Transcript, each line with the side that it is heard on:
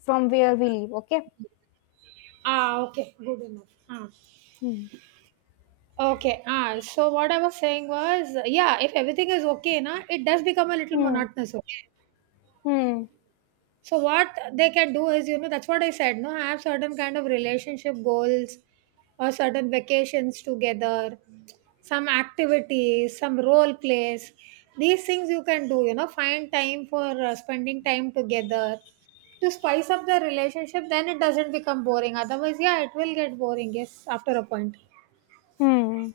left: From where we live. Okay.
right: Okay, good enough. Ah.
left: Hmm.
right: Okay, so what I was saying was, yeah, if everything is okay, na, it does become a little
left: Hmm.
right: monotonous. Okay.
left: Hmm.
right: So what they can do is, you know, that's what I said, no, have certain kind of relationship goals or certain vacations together, some activities, some role plays. These things you can do, you know, find time for spending time together to spice up the relationship, then it doesn't become boring. Otherwise, yeah, it will get boring, yes, after a point.
left: Hmm.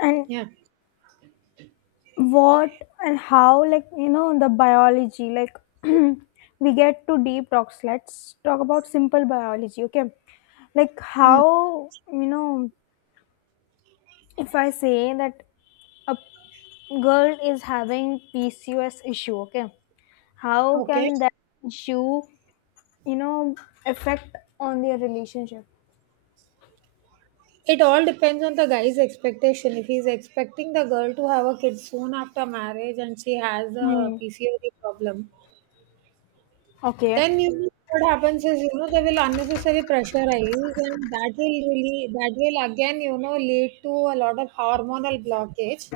left: And
right: Yeah.
left: what and how, like, the biology, like, we get to deep talks. Let's talk about simple biology, okay? Like, how, if I say that a girl is having PCOS issue, okay? How
right: Okay.
left: can that issue, you know, affect on their relationship?
right: It all depends on the guy's expectation. If he's expecting the girl to have a kid soon after marriage and she has a
left: Hmm.
right: PCOD problem,
left: Okay.
right: then you know what happens is you know they will unnecessarily pressurize and that will again you know lead to a lot of hormonal blockage.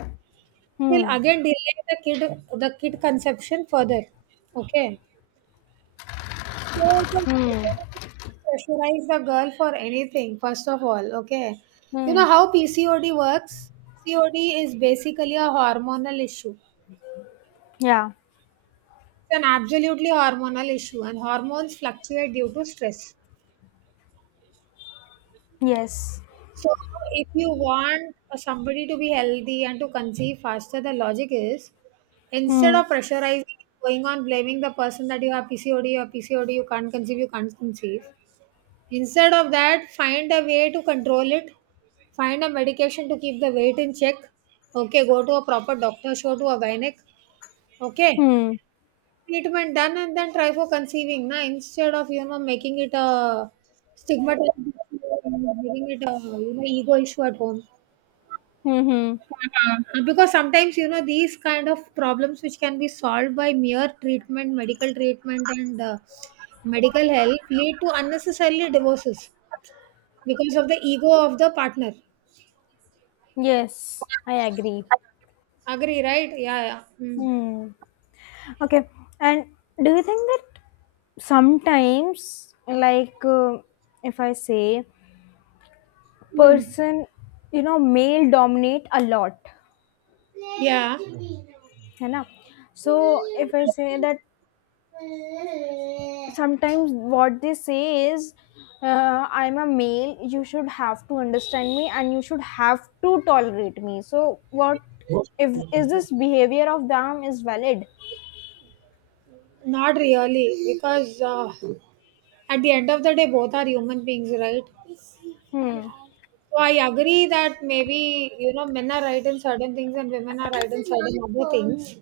right: Will
left: Hmm.
right: again delay the kid conception further. Okay. So just
left: Hmm.
right: pressurize the girl for anything, first of all, okay? You
left: Hmm.
right: know how PCOD works? PCOD is basically a hormonal issue. It's
left: Yeah.
right: an absolutely hormonal issue, and hormones fluctuate due to stress.
left: Yes.
right: So, if you want somebody to be healthy and to conceive faster, the logic is instead
left: Hmm.
right: of pressurizing, going on blaming the person that you have PCOD or PCOD, you can't conceive, you can't conceive. Instead of that, find a way to control it. Find a medication to keep the weight in check. Okay, go to a proper doctor, show to a gynec. Okay,
left: Hmm.
right: treatment done and then try for conceiving. Na, instead of you know making it a stigmatized, making it a you know ego issue at home.
left: Hmm. Hmm.
right: Because sometimes you know these kind of problems which can be solved by mere treatment medical treatment and medical help lead to unnecessarily divorces because of the ego of the partner.
left: Yes. I agree.
right: Agree, right? Yeah, yeah. Mm.
left: Hmm. Okay. And do you think that sometimes, like, if I say,
right: Mm.
left: person, male dominate a lot,
right: Yeah,
left: है ना? So if I say that sometimes what they say is, I'm a male, you should have to understand me and you should have to tolerate me. So what if, is this behavior of them is valid?
right: not really, because at the end of the day, both are human beings, right?
left: Hmm.
right: So I agree that maybe you know men are right in certain things and women are right in certain other things.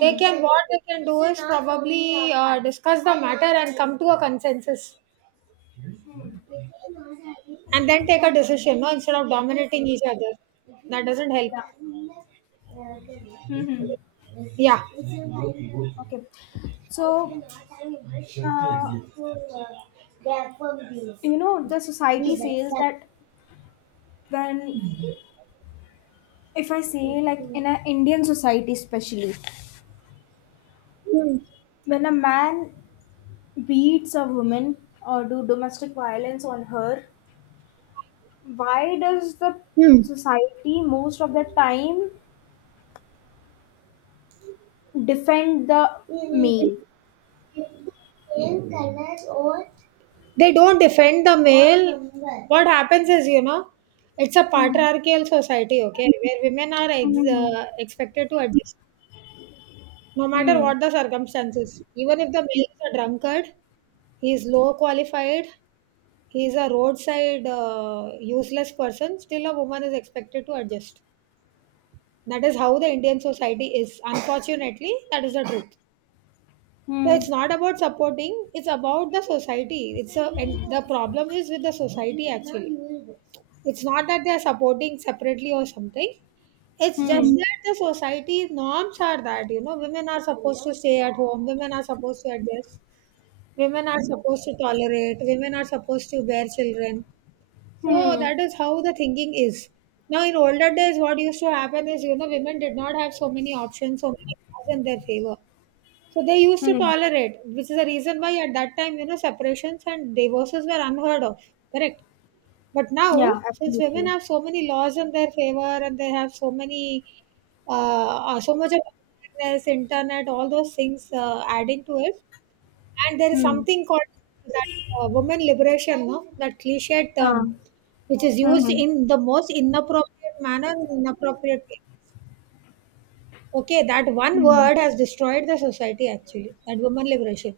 right: They can what they can do is probably discuss the matter and come to a consensus, and then take a decision. No, instead of dominating each other, that doesn't help.
left: Yeah. Mm-hmm.
right: Yeah.
left: Okay. So, uh, the society says that when, if I say, like in an Indian society, especially, when a man beats a woman or do domestic violence on her, why does the
right: Hmm.
left: society most of the time defend the male?
right: They don't defend the male. What happens is, you know, it's a
left: Hmm.
right: patriarchal society, okay, where women are
left: Hmm.
right: expected to adjust no matter
left: Hmm.
right: what the circumstances. Even if the male is a drunkard, he is low qualified, he is a roadside useless person, still a woman is expected to adjust. That is how the Indian society is. Unfortunately, that is the truth. So
left: Hmm.
right: it's not about supporting, it's about the society. It's a and the problem is with the society actually. It's not that they're supporting separately or something. It's just
left: Hmm.
right: That the society norms are that, you know, women are supposed to stay at home, women are supposed to adjust, women are supposed to tolerate, women are supposed to bear children. So
left: Hmm.
right: that is how the thinking is. Now, in older days, what used to happen is, you know, women did not have so many options, so many laws in their favor. So they used to
left: Hmm.
right: tolerate, which is the reason why at that time, you know, separations and divorces were unheard of. Correct? But
left: Yeah,
right: now, since women
left: absolutely.
right: have so many laws in their favor and they have so many, uh, so much of awareness, internet, all those things adding to it, and there is
left: Hmm.
right: something called that woman liberation, no? That cliched
left: Uh,
right: term, which is
left: hmm.
right: used
left: Hmm.
right: in the most inappropriate manner, and inappropriate way. Okay, that one
left: Hmm.
right: word has destroyed the society actually. That woman liberation.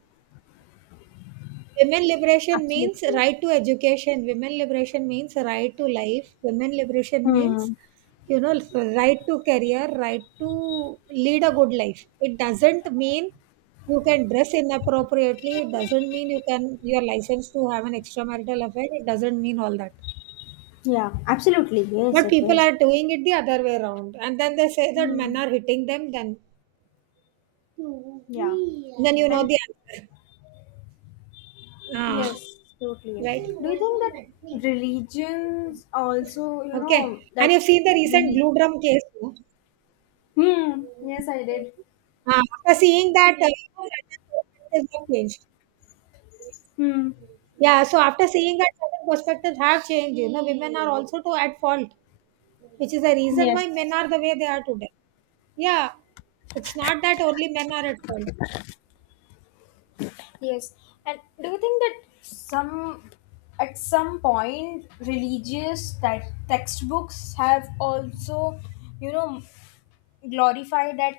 right: Women liberation means
left: Absolutely.
right: right to education. Women liberation means right to life. Women liberation means,
left: Hmm.
right: you know, right to career, right to lead a good life. It doesn't mean you can dress inappropriately. It doesn't mean you're licensed to have an extramarital affair. It doesn't mean all that.
left: Yeah, absolutely. Yes,
right: But
left: it
right: people
left: is.
right: are doing it the other way around, and then they say that men
left: Hmm.
right: are hitting them.
left: Yeah.
right: Then you know
left: And
right: the answer. Ah,
left: yes, totally.
right: right.
left: Do you think that religions also,
right: Okay.
left: that
right: And you've seen the recent
left: really?
right: glue drum case. No?
left: Hmm. Yes, I did.
right: After seeing that, you know, certain perspectives have changed.
left: Hmm.
right: Yeah. So after seeing that certain perspectives have changed, you know, women are also too at fault, which is the reason why men
left: Yes.
right: are the way they are today. Yeah. It's not that only men are at fault.
left: Yes. And do you think that some at some point religious textbooks have also, you know, glorified that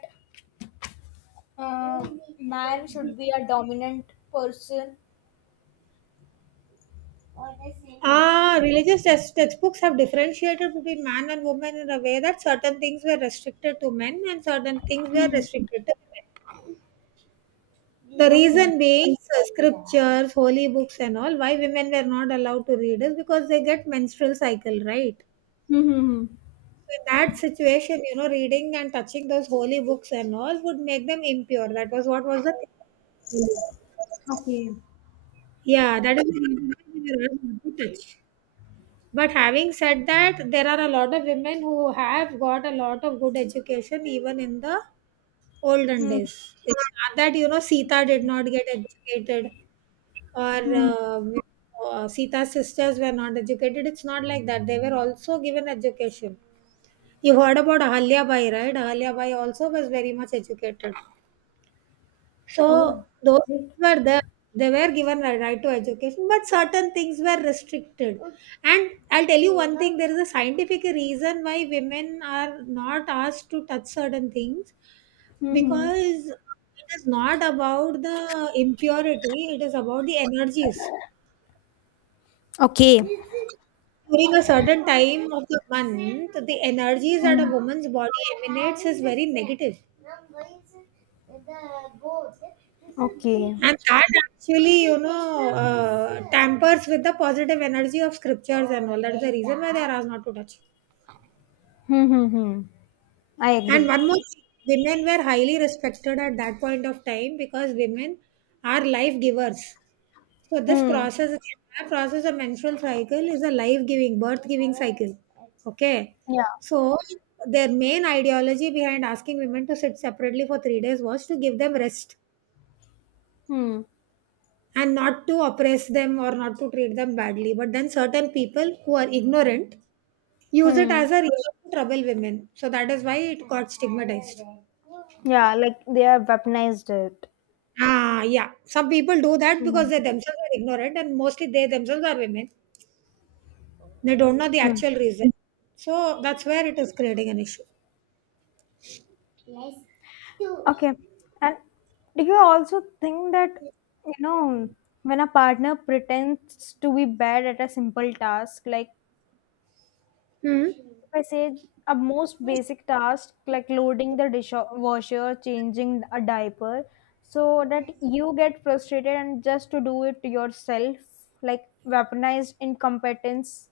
left: uh, man should be a dominant person?
right: Ah, textbooks have differentiated between man and woman in a way that certain things were restricted to men and certain things were
left: Hmm.
right: restricted to women. The
left: Okay.
right: reason being scriptures, holy books, and all why women were not allowed to read is because they get menstrual cycle, right? So
left: Hmm.
right: in that situation, you know, reading and touching those holy books and all would make them impure. That was what was the thing.
left: Okay.
right: Yeah. That is the reason why they were asked not to touch. But having said that, there are a lot of women who have got a lot of good education even in the olden
left: Hmm.
right: days. It's not that you know Sita did not get educated or
left: Hmm.
right: Sita's sisters were not educated. It's not like that. They were also given education. You heard about Ahalya Bai, right? Ahalya Bai also was very much educated. So
left: Oh.
right: those
left: Right.
right: were there. They were given a right to education, but certain things were restricted. And I'll tell you one thing: there is a scientific reason why women are not asked to touch certain things
left: Hmm.
right: because it is not about the impurity; it is about the energies.
left: Okay.
right: During a certain time of the month, the energies that a
left: Hmm.
right: woman's body emanates is very negative.
left: Okay.
right: And that actually, you know, tampers with the positive energy of scriptures and all. That's the reason why they are asked not to touch.
left: Hmm. Hmm. Hmm. I
right: And
left: agree.
right: one more thing, women were highly respected at that point of time because women are life givers. So this
left: Hmm.
right: process, the entire process of menstrual cycle is a life-giving, birth-giving cycle. Okay. So their main ideology behind asking women to sit separately for 3 days was to give them rest
left: Hmm.
right: and not to oppress them or not to treat them badly. But then certain people who are ignorant use it
left: Hmm.
right: as a reason to trouble women. So that is why it got stigmatized.
left: Yeah, like they have weaponized it.
right: Ah, yeah. Some people do that because
left: Mm,
right: they themselves are ignorant and mostly they themselves are women. They don't know the
left: mm.
right: actual reason. So that's where it is creating an issue.
left: Okay. And do you also think that, you know, when a partner pretends to be bad at a simple task, like,
right: Hmm.
left: if I say, a most basic task, like loading the dishwasher, changing a diaper, so that you get frustrated and just to do it yourself, like weaponized incompetence?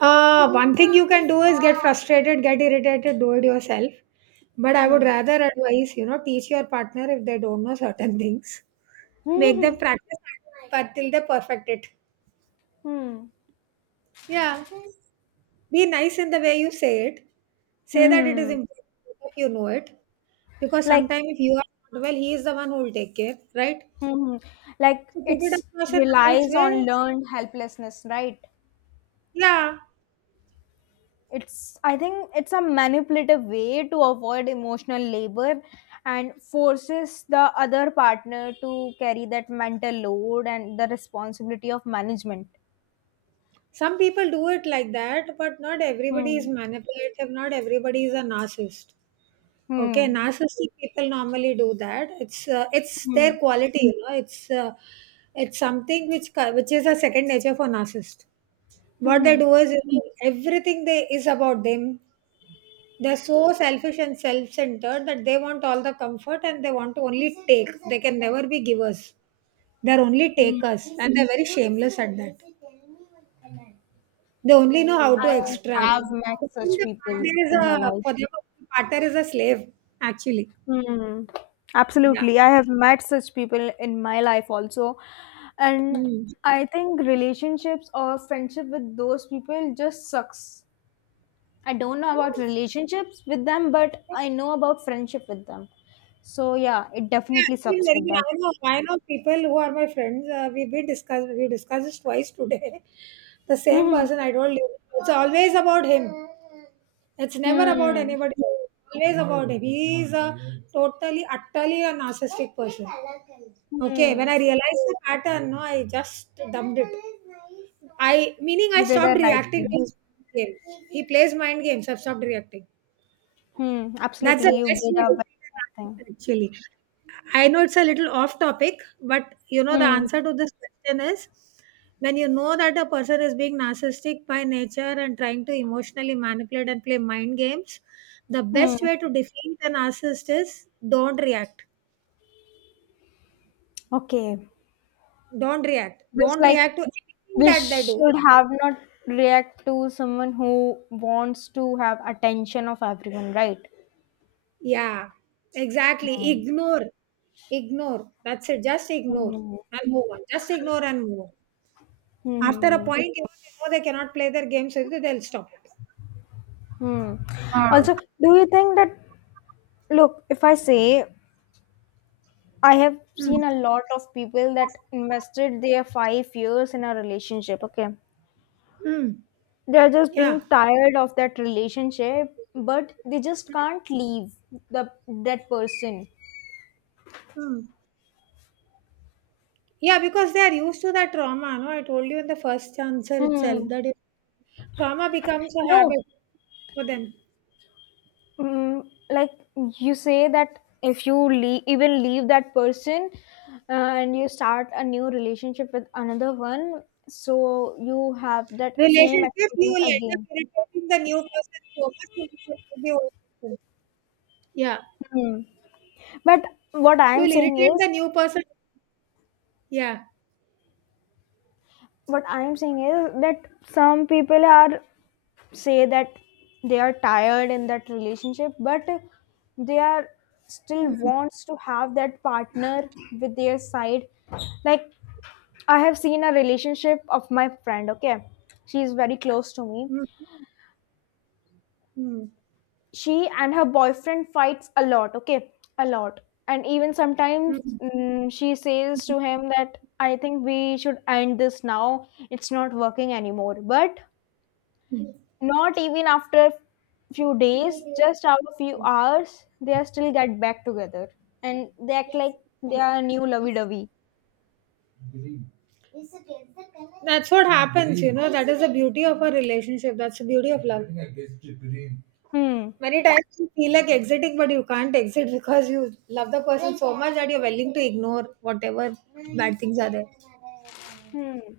right: One thing you can do is get frustrated, get irritated, do it yourself. But I would
left: Hmm.
right: rather advise, you know, teach your partner if they don't know certain things. Make them practice but till they perfect it.
left: Hmm.
right: Yeah. Be nice in the way you say it. Say that it is
left: Hmm.
right: important if you know it. Because
left: Like.
right: sometimes if you are not well, he is the one who will take care, right?
left: Mhm. Like,
right: So put it
left: it's,
right: across in a nice
left: relies on
right: way.
left: learned helplessness, right?
right: Yeah.
left: It's I think it's a manipulative way to avoid emotional labor and forces the other partner to carry that mental load and the responsibility of management.
right: Some people do it like that, but not everybody is
left: Hmm.
right: manipulative. Not everybody is a narcissist. Okay,
left: Hmm.
right: narcissistic people normally do that. It's their
left: Hmm.
right: quality, you know. It's something which is a second nature for narcissist. What they
left: Hmm.
right: do is you know, everything they is about them. They're so selfish and self-centered that they want all the comfort and they want to only take. They can never be givers. They're only takers, and they're very shameless at that. They only know how to. Yeah,
left: I
right: extract.
left: have
right: That's
left: met
right: For
left: such
right: the
left: people
right: partner is
left: in my
right: a
left: life.
right: for them, the partner is a slave, actually.
left: Hmm.
right: Yeah.
left: Absolutely. I have met such people in my life also. And
right: Mm.
left: I think relationships or friendship with those people just sucks. I don't know about relationships with them, but I know about friendship with them. So yeah, it
right: Yeah,
left: definitely
right: actually,
left: sucks
right: very
left: with
right: good.
left: them.
right: I know people who are my friends. We discussed, we discussed this twice today. The same person I told you. It's always about him. It's never about
left: Hmm.
right: anybody else. Always about him. He is a totally, utterly a narcissistic person. Okay, when
left: Hmm.
right: I realized the pattern, no, I just dumped it. I meaning I
left: You did a
right: stopped
left: right
right: reacting to
left: thing.
right: his game. He plays mind games. I've stopped reacting.
left: Hmm.
right: That's the
left: Absolutely.
right: So
left: You
right: best
left: did a
right: way to
left: very
right: be an
left: right thing.
right: artist, actually. I know it's a little off topic, but you know, the
left: Hmm.
right: answer to this question is when you know that a person is being narcissistic by nature and trying to emotionally manipulate and play mind games, the best
left: Hmm.
right: way to defeat a narcissist is don't react.
left: Okay.
right: Don't react.
left: Just
right: Don't
left: like
right: react to anything
left: we
right: that they do.
left: should have not react to someone who wants to have attention of everyone, right?
right: Yeah, exactly. Ignore. Ignore. That's it. Just ignore
left: Mhm.
right: and move on. Just ignore and move on. After a
left: Hmm.
right: point, you they know they cannot play their games, so they'll stop it.
left: Hmm. Hmm.
right: Ah.
left: Also, do you think that, look, if I say, I have
right: Mm.
left: seen a lot of people that invested their 5 years in a relationship, okay,
right: Mm.
left: they're just being
right: Yeah.
left: tired of that relationship, but they just can't leave the that person.
right: Mm. Yeah, because they are used to that trauma. No, I told you in the first answer itself
left: Hmm.
right: that trauma becomes a
left: No,
right: habit for them.
left: Like you say that if you leave, even leave that person, and you start a new relationship with another one, so you have that same
right: Relationship, you will
left: experience
right: end
left: again.
right: up irritating the new person so much you become the old person. Yeah.
left: Hmm. But what
right: You
left: I'm
right: will
left: saying
right: irritate
left: is,
right: the new person. Yeah.
left: what I'm saying is that some people are, say that they are tired in that relationship, but they are still wants to have that partner with their side. Like, I have seen a relationship of my friend, okay? She is very close to me. She and her boyfriend fights a lot, okay? A lot. And even sometimes
right: Mm-hmm.
left: she says to him that I think we should end this now. It's not working anymore. But not even after few days, just after few hours, they are still get back together. And they act like they are new lovey-dovey.
right: That's what happens, you know. That is the beauty of a relationship. That's the beauty of love.
left: Hmm.
right: Many times you feel like exiting, but you can't exit because you love the person so much that you're willing to ignore whatever bad things are there.
left: Hmm.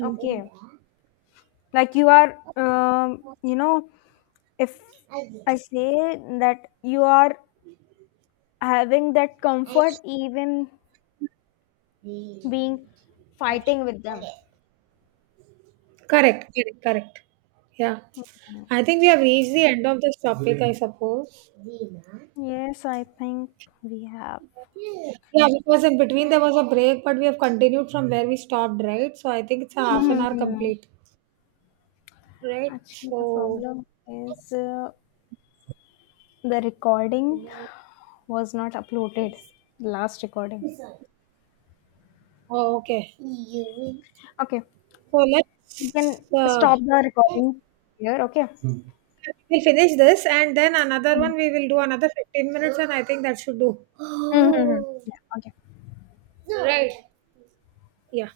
right: Mm.
left: Okay. Like, you are, if I say that you are having that comfort even being fighting with them.
right: Correct, correct, correct. Yeah. I think we have reached the end of this topic, I suppose.
left: Yes, I think we have.
right: Yeah, because in between there was a break, but we have continued from where we stopped, right? So I think it's a half an hour
left: Hmm.
right: complete, right?
left: Actually, the
right: So
left: problem is, the recording was not uploaded. Last recording.
right: oh, okay.
left: Okay,
right: So
left: you
right: let's
left: can
right: uh,
left: stop the recording here. Okay.
right: we'll finish this and then another one we will do another 15 minutes and I think that should do.
left: Mm-hmm. Okay.
right: Yeah.